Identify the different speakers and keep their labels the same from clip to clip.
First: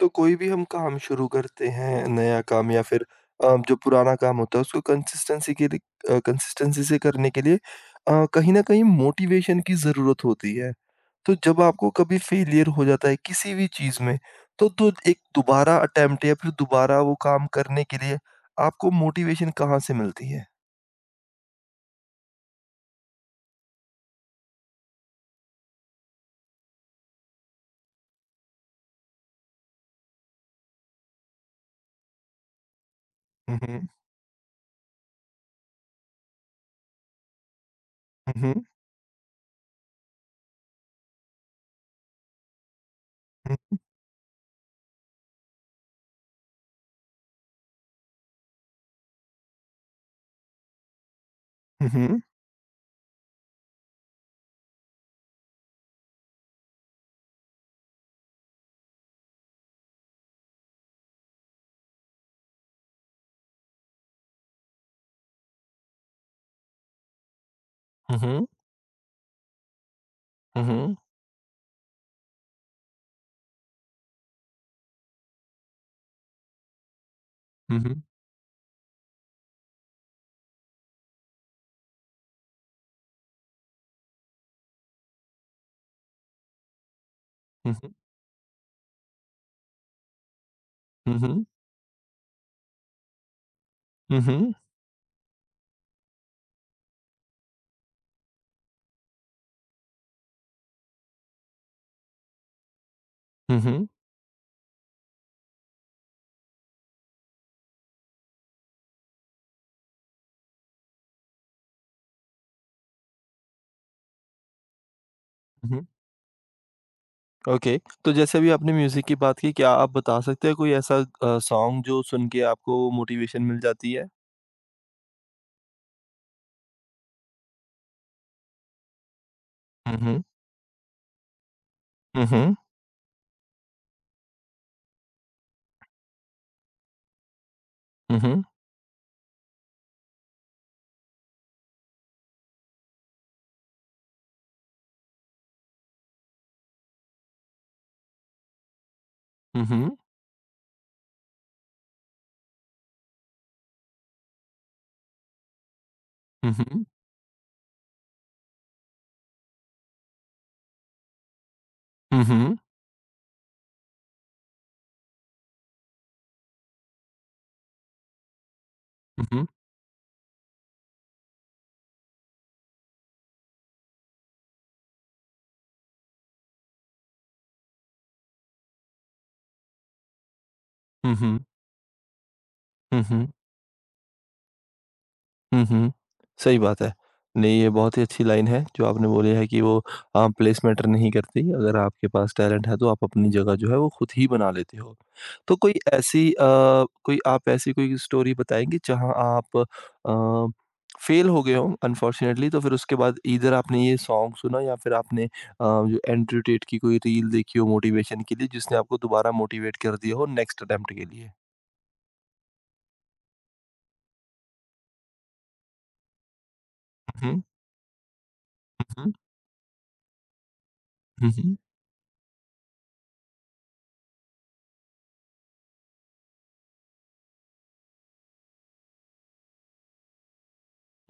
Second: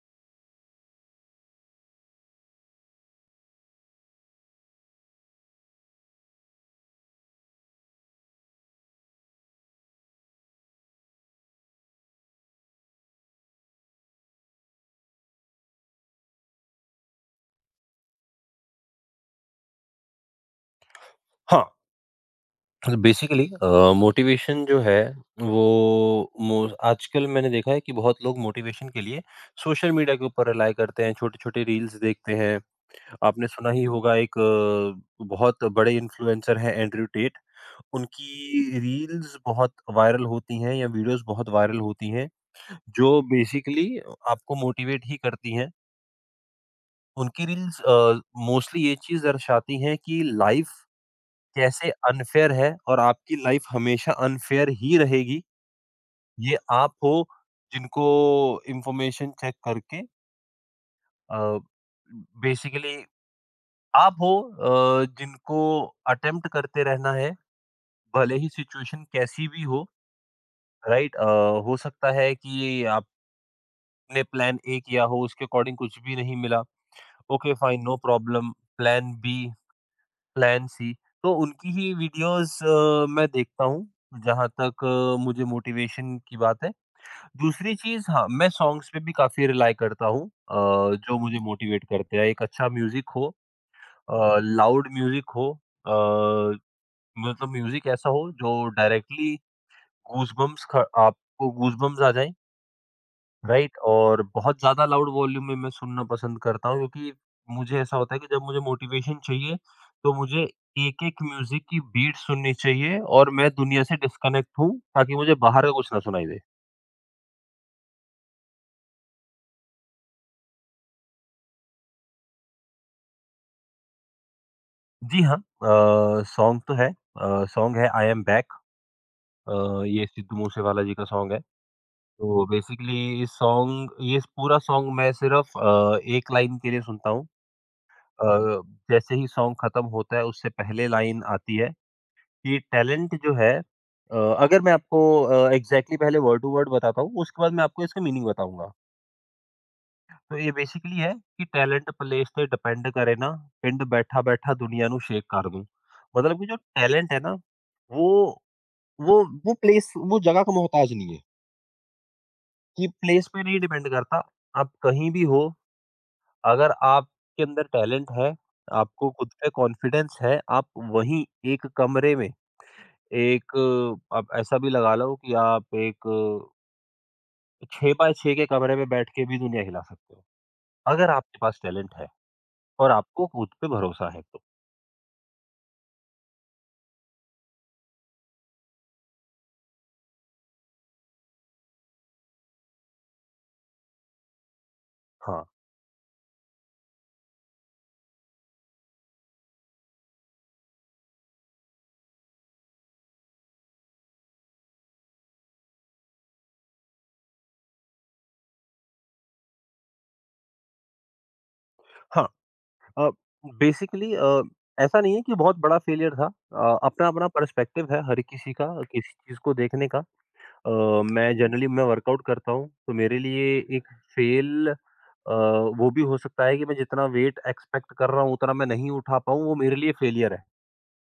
Speaker 1: तो कोई भी हम काम शुरू करते हैं, नया काम या फिर जो पुराना काम होता है उसको कंसिस्टेंसी से करने के लिए कहीं न कहीं मोटिवेशन की ज़रूरत होती है। तो जब आपको कभी फेलियर हो जाता है किसी भी चीज़ में, तो एक दोबारा अटेम्प्ट या फिर दोबारा वो काम करने के लिए आपको मोटिवेशन कहाँ से मिलती है?
Speaker 2: हाँ, बेसिकली मोटिवेशन जो है वो मो आजकल मैंने देखा है कि बहुत लोग मोटिवेशन के लिए सोशल मीडिया के ऊपर रिलाय करते हैं, छोटे-छोटे रील्स देखते हैं। आपने
Speaker 1: हुँ,
Speaker 2: सुना ही
Speaker 1: हुँ।
Speaker 2: होगा एक बहुत बड़े इन्फ्लुएंसर हैं एंड्रयू टेट,
Speaker 1: हुँ, हुँ।
Speaker 2: उनकी रील्स बहुत वायरल होती हैं या वीडियोज़ बहुत वायरल होती हैं, जो बेसिकली आपको मोटिवेट ही करती हैं। उनकी रील्स मोस्टली ये चीज़ दर्शाती हैं कि लाइफ
Speaker 1: हुँ,
Speaker 2: कैसे
Speaker 1: हुँ।
Speaker 2: अनफेयर है और आपकी लाइफ हमेशा अनफेयर ही रहेगी। ये आप हो जिनको इन्फॉर्मेशन चेक करके अ, बेसिकली आप हो जिनको अटेम्प्ट करते रहना है,
Speaker 1: हुँ,
Speaker 2: भले
Speaker 1: हुँ।
Speaker 2: ही सिचुएशन कैसी भी हो,
Speaker 1: हुँ, हुँ।
Speaker 2: राइट? हो सकता है कि आपने प्लान ए किया हो, उसके अकॉर्डिंग कुछ भी नहीं मिला। ओके,
Speaker 1: हुँ,
Speaker 2: फाइन, नो
Speaker 1: हुँ।
Speaker 2: Problem, plan B plan C, तो उनकी ही वीडियोज़ मैं देखता हूँ, जहाँ तक मुझे मोटिवेशन की बात है। दूसरी
Speaker 1: हुँ, हुँ।
Speaker 2: चीज़ हाँ, मैं सॉन्ग्स पे भी काफ़ी रिलाय करता हूँ जो
Speaker 1: हुँ,
Speaker 2: मुझे
Speaker 1: हुँ।
Speaker 2: मोटिवेट करते हैं। एक अच्छा म्यूज़िक हो
Speaker 1: हुँ, हुँ।
Speaker 2: लाउड म्यूज़िक हो अ, मतलब म्यूज़िक ऐसा हो जो डायरेक्टली गूज़बम्प्स ख आपको गूज़बम्प्स आ जाएँ।
Speaker 1: हुँ,
Speaker 2: राइट
Speaker 1: हुँ।
Speaker 2: और बहुत ज़्यादा लाउड वॉल्यूम में मैं सुनना पसंद करता हूँ क्योंकि मुझे ऐसा होता है कि जब मुझे मोटिवेशन चाहिए तो मुझे एक-एक म्यूज़िक की बीट सुननी चाहिए और मैं दुनिया से डिस्कनेक्ट हूँ ताकि मुझे बाहर का
Speaker 1: हुँ, हुँ।
Speaker 2: कुछ ना सुनाई दे।
Speaker 1: ओके, तो जैसे अभी आपने म्यूज़िक की बात की, क्या आप बता सकते हैं कोई ऐसा सॉन्ग जो सुन के आपको मोटिवेशन मिल जाती है?
Speaker 2: जी हाँ, सॉन्ग तो है सॉन्ग है आई एम बैक अ,
Speaker 1: हुँ,
Speaker 2: ये
Speaker 1: हुँ।
Speaker 2: सिद्धू मूसेवाला जी का सॉन्ग है।
Speaker 1: हुँ,
Speaker 2: तो
Speaker 1: हुँ।
Speaker 2: बेसिकली इस सॉन्ग ये पूरा सॉन्ग मैं सिर्फ़ 1 लाइन के लिए सुनता हूँ।
Speaker 1: हुँ, हुँ।
Speaker 2: अ, जैसे ही सॉन्ग खत्म होता है उससे पहले लाइन आती है। कि टैलेंट जो है अ, अगर मैं आपको एग्ज़ैक्टली पहले वर्ड टू वर्ड बताता हूँ, उसके बाद मैं आपको इसका मीनिंग बताऊँगा।
Speaker 1: हुँ, हुँ।
Speaker 2: तो ये बेसिकली है कि टैलेंट प्लेस ते डिपेंड करे ना, पिंड बैठा-बैठा दुनिया ਨੂੰ शेक कर दूँ। मतलब कि
Speaker 1: हुँ,
Speaker 2: जो
Speaker 1: हुँ।
Speaker 2: टैलेंट है ना, वो वो वो प्लेस वो जगह का मोहताज नहीं है,
Speaker 1: हुँ, हुँ।
Speaker 2: कि प्लेस पे नहीं डिपेंड करता। आप कहीं भी हो, अगर आपके अंदर टैलेंट है, आपको
Speaker 1: हुँ,
Speaker 2: खुद
Speaker 1: हुँ।
Speaker 2: पे कॉन्फिडेंस है, आप वहीं एक कमरे में एक आप ऐसा भी लगा लो कि आप एक 6 बाय 6 के कमरे में बैठ के भी दुनिया हिला सकते हो, अगर
Speaker 1: हुँ,
Speaker 2: आपके
Speaker 1: हुँ।
Speaker 2: पास टैलेंट है और
Speaker 1: हुँ,
Speaker 2: आपको
Speaker 1: हुँ।
Speaker 2: खुद पे भरोसा है तो।
Speaker 1: हुँ, हुँ। सही बात है। नहीं, ये बहुत ही अच्छी लाइन है जो आपने बोली है कि वो प्लेस मैटर नहीं करती। अगर आपके पास टैलेंट है तो आप अपनी जगह जो है वो खुद ही बना लेते हो।
Speaker 2: हाँ,
Speaker 1: तो कोई ऐसी कोई आप ऐसी कोई स्टोरी बताएँगे जहाँ आप फेल हो गए हो अनफॉर्च्युनेटली तो फिर उसके बाद ईदर आपने ये सॉन्ग सुना या फिर आपने जो एंड्रयू टेट की कोई रील देखी हो मोटिवेशन के लिए जिसने आपको दोबारा मोटिवेट कर दिया हो नेक्स्ट अटेम्प्ट के लिए?
Speaker 2: हाँ अ, बेसिकली ऐसा नहीं है कि बहुत बड़ा फेलियर था, अपना-अपना
Speaker 1: हुँ,
Speaker 2: पर्सपेक्टिव है हर किसी का, किसी
Speaker 1: हुँ,
Speaker 2: चीज़ को देखने का। अ,
Speaker 1: हुँ,
Speaker 2: मैं
Speaker 1: हुँ,
Speaker 2: जनरली मैं वर्कआउट करता हूँ, तो मेरे लिए एक फेल वो भी हो सकता है कि मैं जितना वेट एक्सपेक्ट कर रहा हूँ, उतना मैं नहीं उठा पाऊँ, वो मेरे लिए फेलियर है।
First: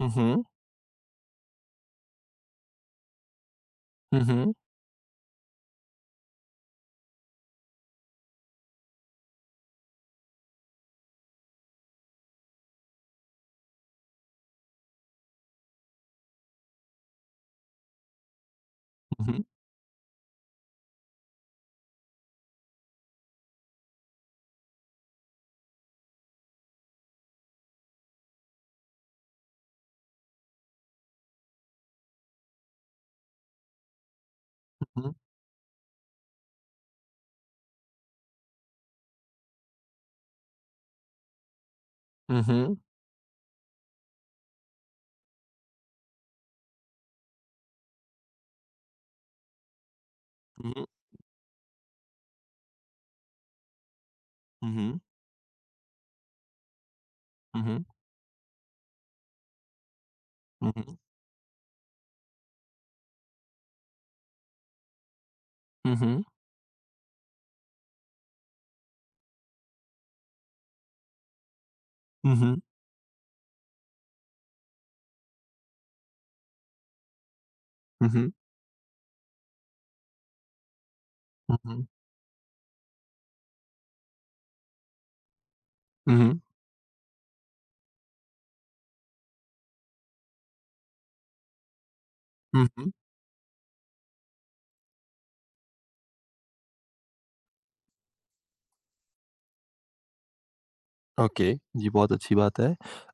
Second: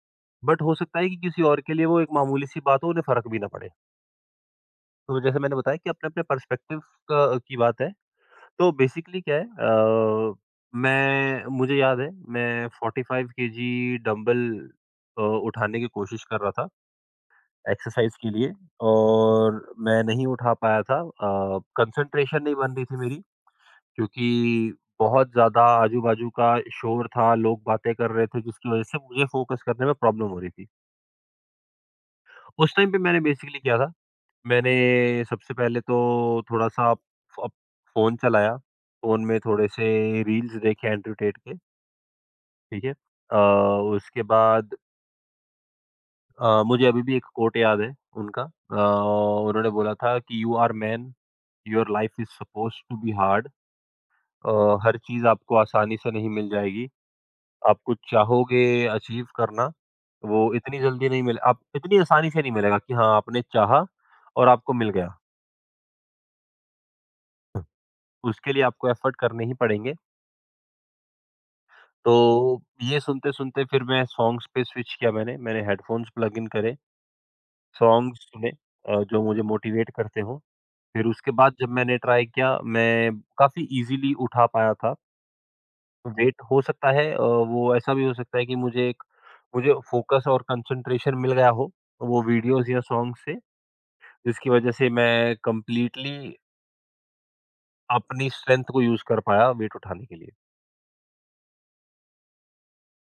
Speaker 1: हुँ, हुँ,
Speaker 2: बट हो सकता है कि किसी और के लिए वो एक मामूली सी बात हो, उन्हें फ़र्क भी ना पड़े।
Speaker 1: हुँ, हुँ, हुँ,
Speaker 2: तो जैसे मैंने बताया कि अपने-अपने पर्सपेक्टिव का की बात है। तो बेसिकली क्या है, मैं मुझे याद है मैं 45 केजी डंबल उठाने की कोशिश कर रहा था एक्सरसाइज़ के लिए
Speaker 1: हुँ, हुँ,
Speaker 2: और मैं नहीं उठा पाया था। कंसंट्रेशन नहीं बन रही थी मेरी क्योंकि बहुत ज़्यादा आजू-बाजू का शोर था, लोग बातें कर रहे थे जिसकी वज़ह से मुझे फ़ोकस करने में प्रॉब्लम हो रही थी। उस टाइम पे मैंने बेसिकली क्या था मैंने
Speaker 1: हुँ।
Speaker 2: सबसे पहले तो थोड़ा-सा फ़ फ़ोन चलाया, फ़ोन में थोड़े से रील्स देखे एंड्रयू टेट के,
Speaker 1: Mhm,
Speaker 2: ठीक है? उसके बाद मुझे अभी भी एक कोट याद है उनका, उन्होंने बोला था कि you are
Speaker 1: mhm,
Speaker 2: man, your life is supposed to be hard uh, हर
Speaker 1: mhm,
Speaker 2: चीज़ आपको आसानी से नहीं मिल जाएगी, आप
Speaker 1: mhm,
Speaker 2: कुछ चाहोगे अचीव करना, वो इतनी
Speaker 1: mhm,
Speaker 2: जल्दी नहीं मिले आप इतनी आसानी से नहीं मिलेगा कि हाँ, आपने चाहा और आपको मिल गया।
Speaker 1: mhm,
Speaker 2: उसके लिए आपको एफ़र्ट करने ही पड़ेंगे।
Speaker 1: mhm,
Speaker 2: तो ये सुनते-सुनते फिर मैं सॉन्ग्स पे स्विच किया मैंने। मैंने हेडफ़ोन्स प्लग इन करे, सॉन्ग्स
Speaker 1: mhm,
Speaker 2: सुने जो मुझे मोटिवेट करते हों। फिर उसके बाद जब
Speaker 1: mhm,
Speaker 2: मैंने ट्राई किया, मैं काफ़ी ईज़िली उठा पाया था।
Speaker 1: mhm,
Speaker 2: वेट हो सकता है अ, वो ऐसा भी हो सकता है कि मुझे फ़ोकस और कंसंट्रेशन मिल गया हो, वो वीडियोज़ या
Speaker 1: mhm.
Speaker 2: सॉन्ग से, जिसकी वजह से मैं कंप्लीटली अपनी स्ट्रेंथ को यूज़ कर पाया वेट उठाने के लिए।
Speaker 1: ओके, जी बहुत अच्छी बात है।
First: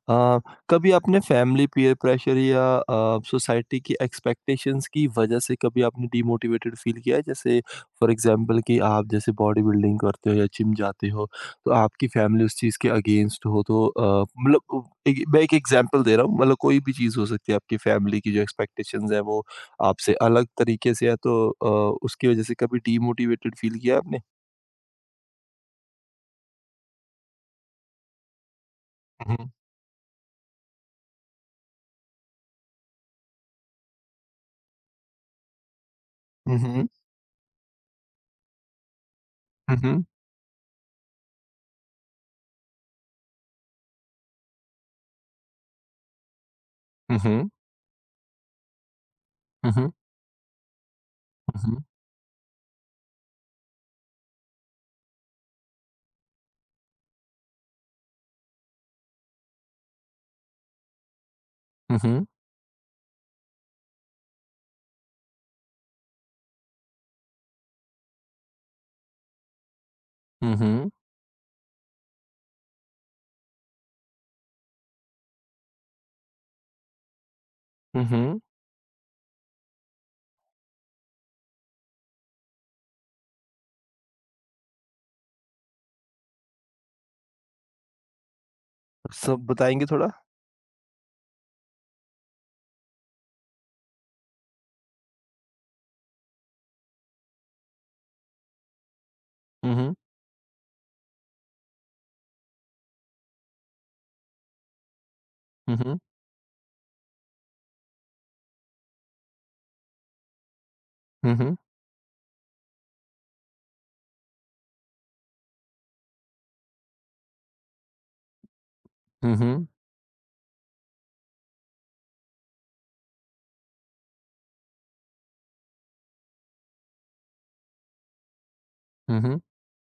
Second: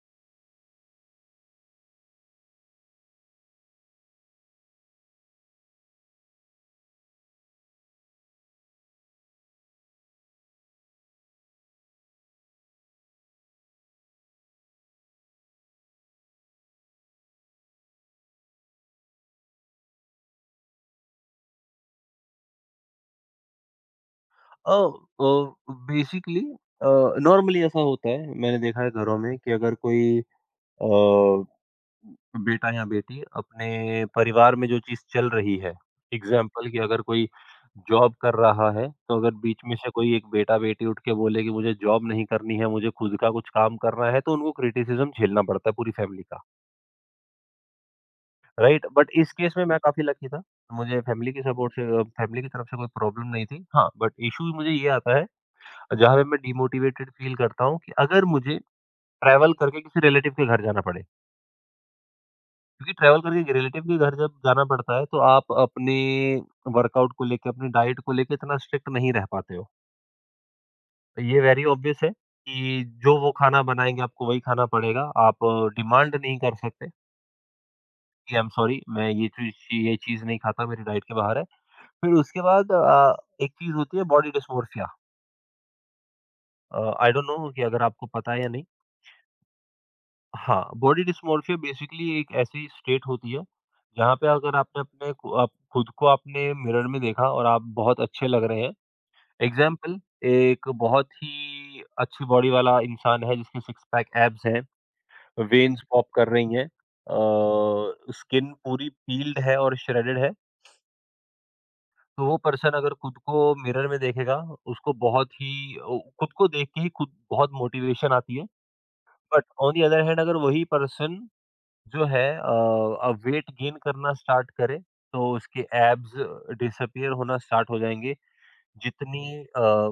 Speaker 1: कभी आपने फैमिली पीयर प्रेशर या सोसाइटी की एक्सपेक्टेशंस की वजह से कभी आपने डिमोटिवेटेड फील किया है? जैसे फॉर एग्ज़ाम्पल कि आप जैसे बॉडी बिल्डिंग करते हो या जिम जाते हो, तो आपकी फैमिली उस चीज़ के अगेंस्ट हो तो मतलब उ एक मैं एक एग्ज़ाम्पल दे रहा हूँ, मतलब कोई भी चीज़ हो सकती है आपकी फैमिली की जो एक्सपेक्टेशंस है वो आपसे अलग तरीके से है तो उसकी वजह से कभी डिमोटिवेटेड फील किया है आपने?
Speaker 2: अ अ, बेसिकली अ, नॉर्मली ऐसा होता है मैंने देखा है घरों में
Speaker 1: हुँ,
Speaker 2: कि अगर कोई अ, बेटा या बेटी अपने परिवार में जो चीज़ चल रही है, एग्ज़ाम्पल कि
Speaker 1: हुँ।
Speaker 2: अगर कोई जॉब कर रहा है, तो अगर बीच में
Speaker 1: हुँ,
Speaker 2: से
Speaker 1: हुँ।
Speaker 2: कोई एक बेटा-बेटी उठ के बोले कि मुझे जॉब नहीं करनी है, मुझे खुद का कुछ काम करना है, तो उनको क्रिटिसिज़्म झेलना पड़ता है पूरी फ़ैमिली का,
Speaker 1: हुँ, हुँ।
Speaker 2: राइट? बट इस केस में
Speaker 1: हुँ,
Speaker 2: मैं
Speaker 1: हुँ।
Speaker 2: काफ़ी लकी था। मुझे फ़ैमिली के
Speaker 1: हुँ,
Speaker 2: सपोर्ट से
Speaker 1: हुँ।
Speaker 2: अ, फ़ैमिली की तरफ से कोई प्रॉब्लम नहीं थी। हाँ, बट इश्यू मुझे ये आता है जहाँ पे मैं डिमोटिवेटेड फ़ील करता हूँ कि अगर मुझे ट्रैवल करके किसी रिलेटिव के घर जाना पड़े,
Speaker 1: हुँ, हुँ।
Speaker 2: क्योंकि ट्रैवल करके रिलेटिव के घर जब जाना पड़ता है, तो आप अपने वर्कआउट को लेके, अपनी डाइट को लेके इतना स्ट्रिक्ट नहीं रह पाते हो।
Speaker 1: हुँ, हुँ।
Speaker 2: तो ये वेरी ऑब्वियस है कि जो वो खाना बनाएँगे, आपको वही खाना पड़ेगा। आप डिमांड नहीं कर सकते
Speaker 1: हुँ,
Speaker 2: कि आई
Speaker 1: हुँ।
Speaker 2: एम सॉरी, मैं ये चीज़ नहीं खाता, मेरी डाइट के बाहर है। फिर उसके बाद एक चीज़ होती है body dysmorphia. I don't know कि अगर आपको पता है या नहीं।
Speaker 1: सब बताएँगे थोड़ा?
Speaker 2: हाँ, बॉडी डिस्मॉर्फिया बेसिकली एक ऐसी स्टेट होती है, जहाँ पे अगर आपने अपने को आप खुद को आपने मिरर में देखा और आप बहुत अच्छे लग रहे हैं।
Speaker 1: हुँ, हुँ।
Speaker 2: एग्ज़ाम्पल एक बहुत ही अच्छी बॉडी वाला इंसान है जिसके सिक्स पैक एब्स हैं,
Speaker 1: हुँ,
Speaker 2: वेन्स
Speaker 1: हुँ।
Speaker 2: पॉप कर रही हैं, स्किन पूरी पील्ड है और श्रेडेड है।
Speaker 1: हुँ, हुँ।
Speaker 2: तो वो पर्सन अगर खुद को मिरर में देखेगा, उसको बहुत ही ओ खुद को देख के ही खुद बहुत मोटिवेशन आती है।
Speaker 1: हुँ,
Speaker 2: बट
Speaker 1: हुँ।
Speaker 2: ऑन द अदर हैंड अगर वही पर्सन जो है अ, अब वेट गेन करना स्टार्ट करे तो उसके एब्स डिसअपियर होना स्टार्ट हो जाएँगे।
Speaker 1: हुँ,
Speaker 2: जितनी
Speaker 1: हुँ।
Speaker 2: अ,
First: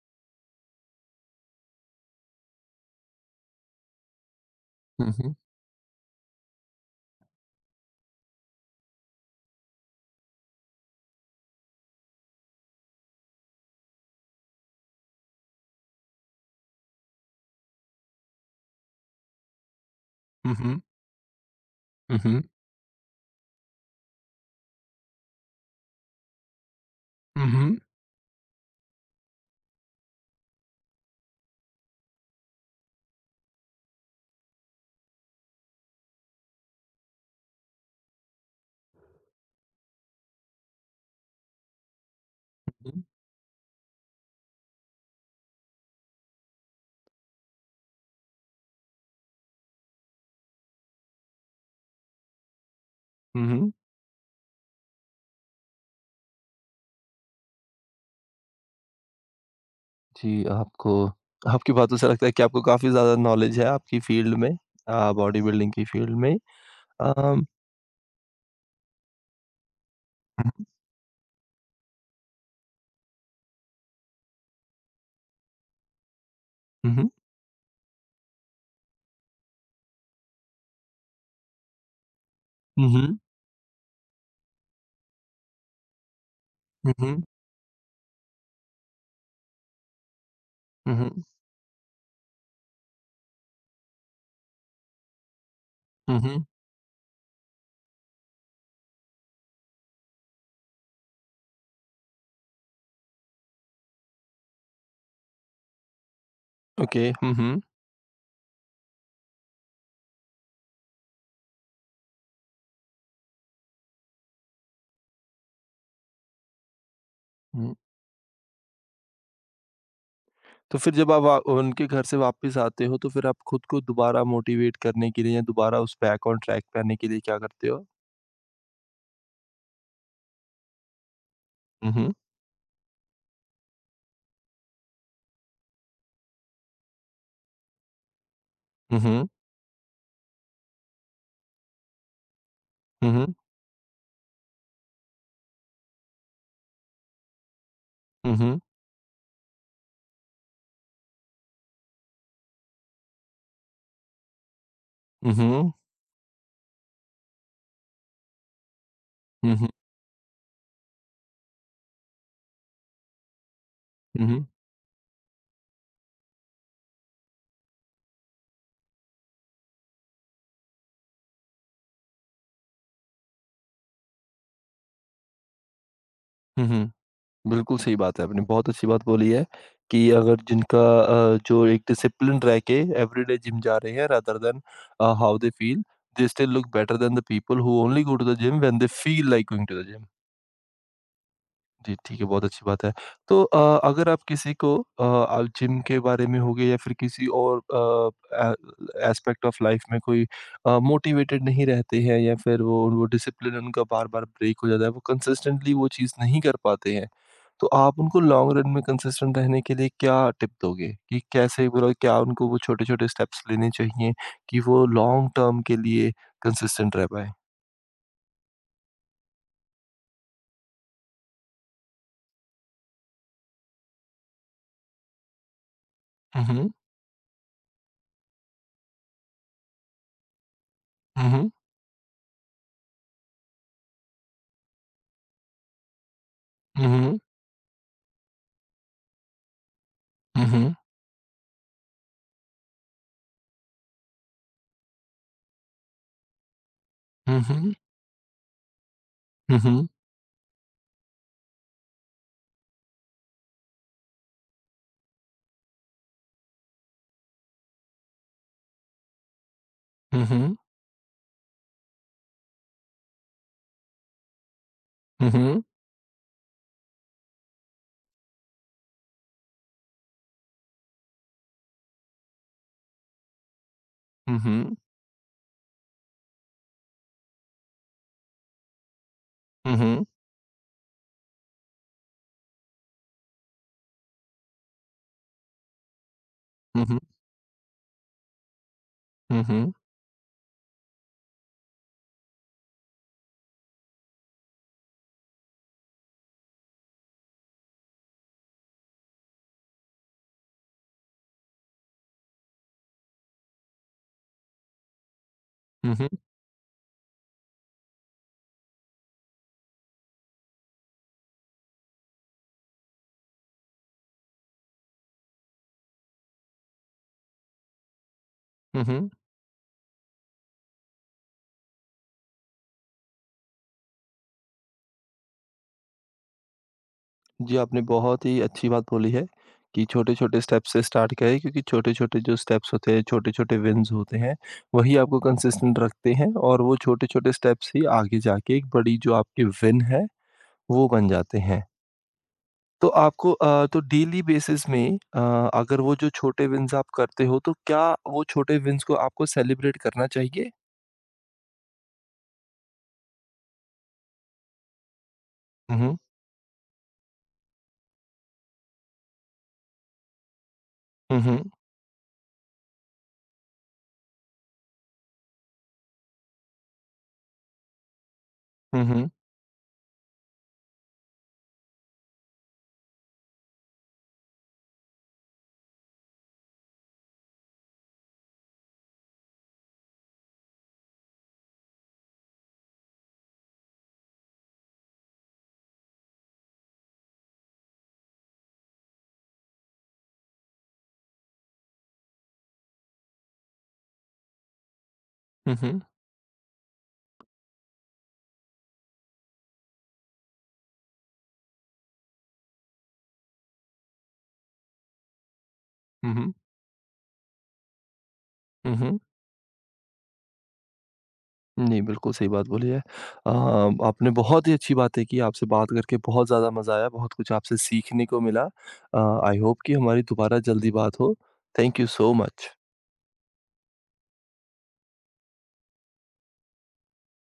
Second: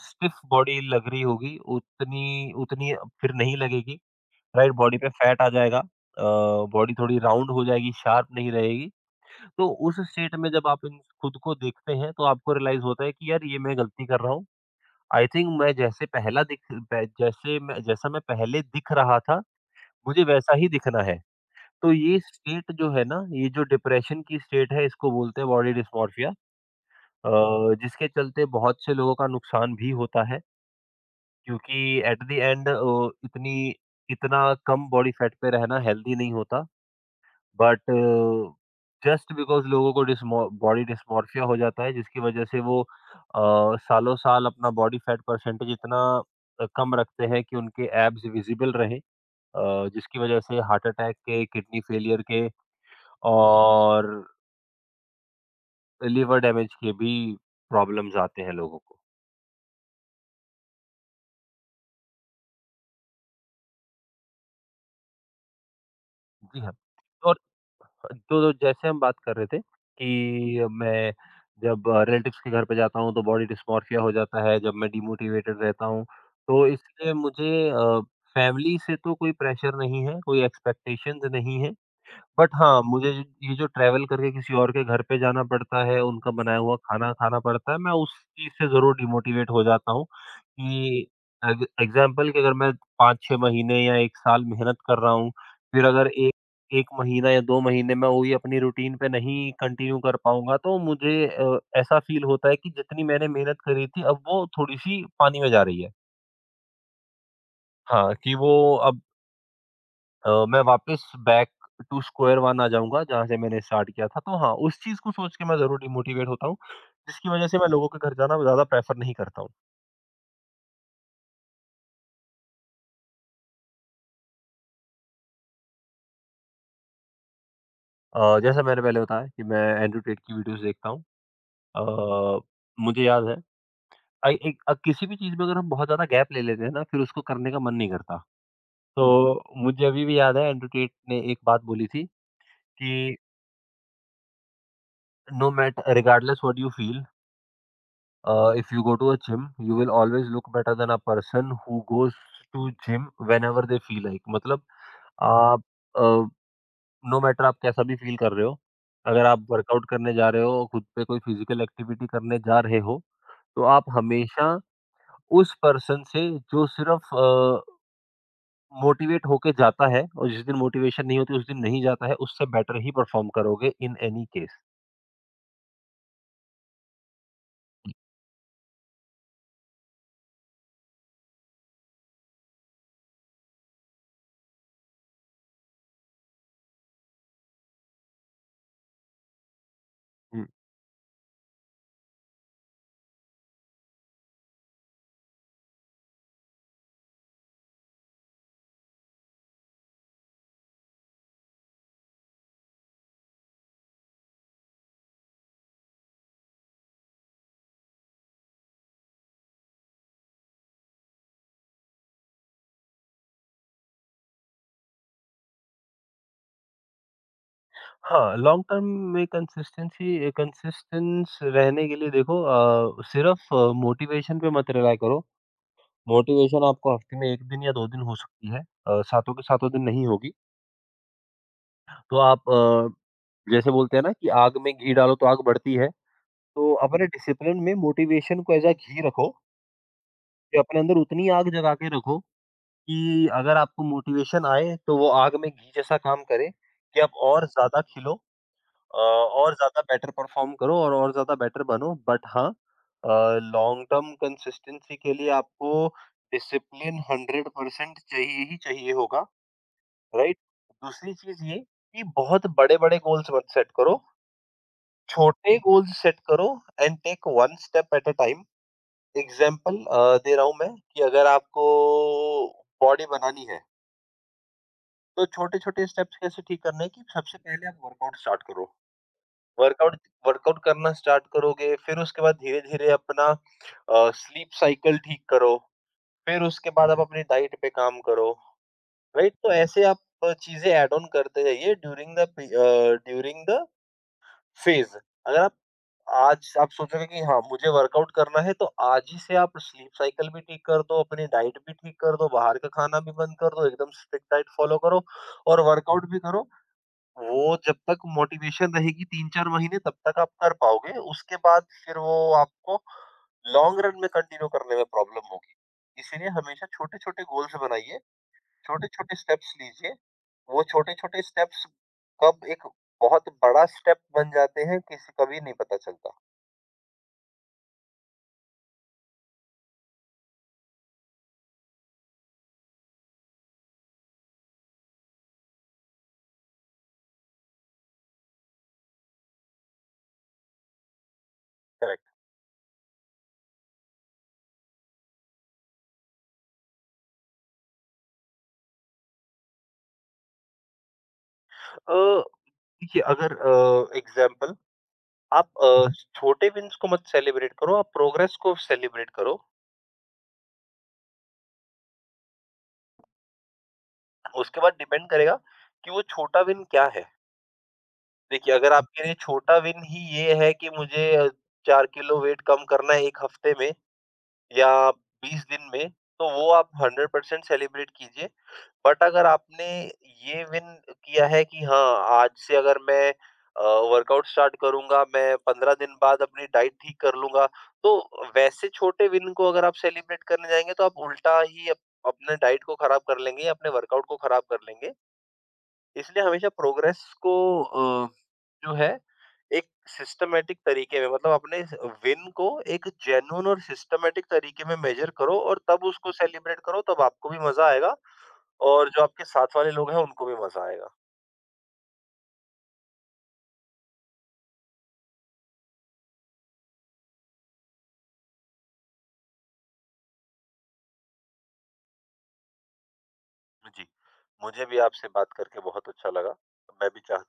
Speaker 2: स्टिफ बॉडी लग रही होगी उतनी उतनी फिर नहीं लगेगी, राइट? बॉडी पे
Speaker 1: हुँ, हुँ।
Speaker 2: फैट आ जाएगा, बॉडी थोड़ी राउंड हो जाएगी, शार्प नहीं रहेगी। तो उस स्टेट में जब आप इन खुद को देखते हैं तो आपको रियलाइज़ होता है कि यार ये मैं गलती कर रहा हूँ। आई थिंक मैं जैसे पहला दिख प जैसे मैं जैसा मैं पहले दिख रहा था, मुझे
Speaker 1: हुँ,
Speaker 2: वैसा ही
Speaker 1: हुँ।
Speaker 2: दिखना है। तो ये
Speaker 1: हुँ, हुँ।
Speaker 2: स्टेट जो है ना, ये जो डिप्रेशन की स्टेट है इसको बोलते हैं बॉडी डिस्मॉर्फिया अ,
Speaker 1: हुँ, हुँ।
Speaker 2: जिसके चलते बहुत से लोगों का नुकसान भी होता है क्योंकि एट द एंड अ, इतनी इतना कम बॉडी फैट पे रहना हेल्दी नहीं होता। बट जस्ट बिकॉज़ लोगों को डिस्मॉ बॉडी डिस्मॉर्फिया हो जाता है जिसकी वजह से वो
Speaker 1: हुँ,
Speaker 2: सालों-साल अपना बॉडी फैट परसेंटेज इतना कम रखते हैं कि उनके एब्स विज़िबल रहें, जिसकी वजह से हार्ट अटैक के, किडनी फेलियर के
Speaker 1: हुँ, हुँ।
Speaker 2: और लिवर डैमेज के भी प्रॉब्लम्स आते हैं लोगों को।
Speaker 1: जी, आपको आपकी बातों से लगता है कि आपको काफ़ी ज़्यादा नॉलेज है आपकी फ़ील्ड में बॉडी बिल्डिंग की फ़ील्ड में।
Speaker 2: जी हाँ, तो और
Speaker 1: अम
Speaker 2: तो तो जैसे हम बात कर रहे थे कि मैं जब रिलेटिव्स के घर पे जाता हूँ, तो बॉडी डिस्मॉर्फिया हो जाता है, जब मैं डिमोटिवेटेड रहता हूँ, तो
Speaker 1: हुँ, हुँ।
Speaker 2: इसलिए मुझे फैमिली से तो कोई प्रेशर नहीं है, कोई एक्सपेक्टेशंस नहीं है। बट हाँ,
Speaker 1: हुँ, हुँ।
Speaker 2: ये जो ट्रैवल करके किसी और के घर पे जाना पड़ता है, उनका बनाया हुआ
Speaker 1: हुँ,
Speaker 2: खाना
Speaker 1: हुँ।
Speaker 2: खाना पड़ता है, मैं उस चीज़ से ज़रूर डिमोटिवेट हो जाता हूँ
Speaker 1: हुँ,
Speaker 2: कि
Speaker 1: हुँ।
Speaker 2: एग एग्ज़ाम्पल कि अगर मैं 5-6 महीने या 1 साल मेहनत कर रहा हूँ, फिर अगर
Speaker 1: हुँ, हुँ।
Speaker 2: 1 महीना या 2 महीने में वही अपनी रूटीन पे नहीं कंटिन्यू कर पाऊँगा, तो मुझे ऐसा फ़ील होता है कि जितनी मैंने मेहनत करी थी, अब वो थोड़ी-सी पानी में जा रही है।
Speaker 1: ओके। हुँ, हुँ।
Speaker 2: हाँ, कि वो अब मैं वापस बैक टू स्क्वायर वन आ जाऊँगा जहाँ से मैंने स्टार्ट किया था। तो हाँ, उस चीज़ को सोच के मैं ज़रूर डिमोटिवेट होता हूँ, जिसकी वज़ह से मैं
Speaker 1: हुँ।
Speaker 2: लोगों के घर जाना ज़्यादा प्रेफ़र नहीं करता हूँ।
Speaker 1: तो फिर जब आप वा उनके घर से वापस आते हो, तो फिर आप खुद को दोबारा मोटिवेट करने के लिए या दोबारा उस बैक ऑन ट्रैक पे आने के लिए क्या करते हो?
Speaker 2: जैसा मैंने पहले बताया कि मैं एंड्रयू टेट की वीडियोज़ देखता हूँ।
Speaker 1: हुँ, हुँ।
Speaker 2: अ, मुझे याद है किसी भी चीज़ में अगर हम बहुत ज़्यादा गैप ले लेते हैं ना, फिर उसको करने का मन नहीं करता।
Speaker 1: हुँ, हुँ।
Speaker 2: तो मुझे अभी भी याद है एंड्रयू टेट ने एक बात बोली थी
Speaker 1: हुँ,
Speaker 2: कि,
Speaker 1: हुँ।
Speaker 2: "No matter regardless what you feel"
Speaker 1: हुँ, हुँ।
Speaker 2: if you go to a gym you will always look better than a person who goes to gym whenever they feel like मतलब
Speaker 1: हुँ,
Speaker 2: आप
Speaker 1: हुँ।
Speaker 2: नो मैटर आप कैसा भी फील कर रहे हो अगर आप
Speaker 1: हुँ, हुँ।
Speaker 2: वर्कआउट करने जा रहे हो और खुद पे कोई फिजिकल एक्टिविटी करने जा रहे हो तो आप
Speaker 1: हुँ, हुँ।
Speaker 2: हमेशा उस पर्सन से जो सिर्फ मोटिवेट होके जाता है और जिस दिन मोटिवेशन नहीं होती उस दिन नहीं जाता है उससे बेटर ही परफॉर्म करोगे इन एनी केस।
Speaker 1: हुँ, हुँ। बिल्कुल सही बात है, आपने बहुत अच्छी बात बोली है कि अगर जिनका जो एक डिसिप्लिन रह के एवरीडे जिम जा रहे हैं rather than how they feel, they still look better than the people who only go to the gym when they feel like going to the gym. जी, ठीक है, बहुत अच्छी बात है। तो अगर आप किसी को आप जिम के बारे में हो गए या फिर किसी और ए एस्पेक्ट ऑफ लाइफ़ में कोई मोटिवेटेड नहीं रहते हैं या फिर वो डिसिप्लिन उनका बार-बार ब्रेक हो जाता है, वो कंसिस्टेंटली वो चीज़ नहीं कर पाते हैं, तो आप उनको लॉन्ग रन में कंसिस्टेंट रहने के लिए क्या टिप दोगे? कि कैसे मतलब क्या उनको वो छोटे-छोटे स्टेप्स लेने चाहिए कि वो लॉन्ग टर्म के लिए कंसिस्टेंट रह पाएँ?
Speaker 2: हाँ, लॉन्ग टर्म में कंसिस्टेंस रहने के लिए देखो सिर्फ मोटिवेशन पे मत रिलाय करो।
Speaker 1: हुँ,
Speaker 2: मोटिवेशन
Speaker 1: हुँ।
Speaker 2: आपको हफ्ते में 1 दिन या 2 दिन हो सकती है, सातों के सातों दिन नहीं होगी।
Speaker 1: हुँ, हुँ।
Speaker 2: तो आप जैसे बोलते हैं ना कि आग में घी डालो तो आग बढ़ती है। तो
Speaker 1: हुँ,
Speaker 2: अपने
Speaker 1: हुँ।
Speaker 2: डिसिप्लिन में मोटिवेशन को एज़ अ घी रखो
Speaker 1: हुँ,
Speaker 2: कि
Speaker 1: हुँ।
Speaker 2: अपने अंदर उतनी आग जगा के रखो कि अगर आपको मोटिवेशन आए तो वो आग में घी जैसा काम करे कि आप
Speaker 1: हुँ,
Speaker 2: और
Speaker 1: हुँ।
Speaker 2: ज़्यादा खिलो। और
Speaker 1: हुँ,
Speaker 2: ज़्यादा
Speaker 1: हुँ।
Speaker 2: बेटर परफ़ॉर्म करो और ज़्यादा बेटर बनो। बट हाँ अ, लॉन्ग टर्म कंसिस्टेंसी के लिए आपको डिसिप्लिन 100% चाहिए ही चाहिए होगा,
Speaker 1: हुँ,
Speaker 2: राइट?
Speaker 1: हुँ।
Speaker 2: दूसरी चीज़ ये कि बहुत बड़े-बड़े गोल्स मत सेट करो,
Speaker 1: हुँ,
Speaker 2: छोटे
Speaker 1: हुँ।
Speaker 2: गोल्स सेट करो and take one step at a time. Example दे रहा हूँ मैं कि अगर आपको बॉडी बनानी है,
Speaker 1: हुँ, हुँ, हुँ।
Speaker 2: तो छोटे-छोटे स्टेप्स कैसे ठीक करने हैं कि सबसे पहले आप वर्कआउट स्टार्ट करो।
Speaker 1: हुँ,
Speaker 2: वर्कआउट
Speaker 1: हुँ।
Speaker 2: वर्कआउट करना स्टार्ट करोगे, फिर उसके बाद धीरे-धीरे अपना स्लीप साइकिल ठीक करो, फिर उसके
Speaker 1: हुँ,
Speaker 2: बाद
Speaker 1: हुँ।
Speaker 2: आप हुँ। अपनी डाइट पे काम करो, राइट? तो ऐसे आप चीज़ें ऐड ऑन करते जाइए ड्यूरिंग द फेज़। अगर आप आज आप सोचोगे कि हाँ, मुझे वर्कआउट करना है तो आज ही से आप स्लीप साइकिल भी ठीक कर दो, अपनी डाइट भी ठीक कर दो, बाहर का खाना भी बंद कर दो, एकदम स्ट्रिक्ट डाइट फॉलो करो और
Speaker 1: हुँ, हुँ।
Speaker 2: वर्कआउट भी करो। वो जब तक मोटिवेशन रहेगी 3-4 महीने तब तक आप कर पाओगे, उसके बाद फिर वो आपको लॉन्ग रन में कंटिन्यू करने में प्रॉब्लम होगी। इसीलिए हमेशा छोटे-छोटे गोल्स बनाइए,
Speaker 1: हुँ, हुँ।
Speaker 2: छोटे-छोटे स्टेप्स लीजिए, वो छोटे-छोटे स्टेप्स कब एक बहुत बड़ा स्टेप बन जाते हैं किसी का भी नहीं पता चलता।
Speaker 1: जी, आपने बहुत ही अच्छी बात बोली है कि छोटे-छोटे स्टेप्स से स्टार्ट करें क्योंकि छोटे-छोटे जो स्टेप्स होते हैं, छोटे-छोटे विन्स होते हैं, वही आपको कंसिस्टेंट रखते हैं और वो छोटे-छोटे स्टेप्स ही आगे जाके एक बड़ी जो आपकी विन है, वो बन जाते हैं।
Speaker 2: करेक्ट।
Speaker 1: तो आपको तो डेली बेसिस में अगर वो जो छोटे विन्स आप करते हो, तो क्या वो छोटे विन्स को आपको सेलिब्रेट करना चाहिए?
Speaker 2: अ, देखिए अगर आप
Speaker 1: हुँ,
Speaker 2: अ,
Speaker 1: हुँ।
Speaker 2: छोटे विन्स को मत सेलिब्रेट करो, आप प्रोग्रेस को सेलिब्रेट करो।
Speaker 1: हुँ, हुँ।
Speaker 2: उसके बाद डिपेंड करेगा कि वो छोटा विन क्या है। देखिए, अगर
Speaker 1: हुँ,
Speaker 2: आपके
Speaker 1: हुँ।
Speaker 2: लिए छोटा विन ही ये है कि मुझे 4 किलो वेट कम करना है 1 हफ्ते में या 20 दिन में, तो वो आप 100% सेलिब्रेट कीजिए। बट अगर आपने ये विन किया है कि हाँ, आज से अगर मैं अ, वर्कआउट स्टार्ट करूँगा, मैं 15 दिन बाद अपनी डाइट ठीक कर लूँगा, तो वैसे छोटे विन को अगर आप सेलिब्रेट करने जाएँगे, तो आप उल्टा ही अप अपने डाइट को खराब कर लेंगे या अपने वर्कआउट को खराब कर लेंगे।
Speaker 1: हुँ, हुँ।
Speaker 2: इसलिए हमेशा प्रोग्रेस को जो है एक सिस्टमैटिक तरीके में मतलब अपने विन को एक जेन्युइन और सिस्टमैटिक तरीके में मेजर करो और तब उसको
Speaker 1: हुँ, हुँ।
Speaker 2: सेलिब्रेट करो तब आपको भी मजा आएगा
Speaker 1: हुँ,
Speaker 2: और
Speaker 1: हुँ।
Speaker 2: जो आपके साथ वाले लोग हैं उनको भी मजा आएगा।
Speaker 1: नहीं, बिल्कुल सही बात बोली है। आपने बहुत ही अच्छी बातें की, आपसे बात करके बहुत ज़्यादा मज़ा आया, बहुत कुछ आपसे सीखने को मिला। अ, आई होप कि हमारी दोबारा जल्दी बात हो। Thank you so much.
Speaker 2: जी मुझे भी आपसे बात करके बहुत अच्छा लगा मैं भी चाहता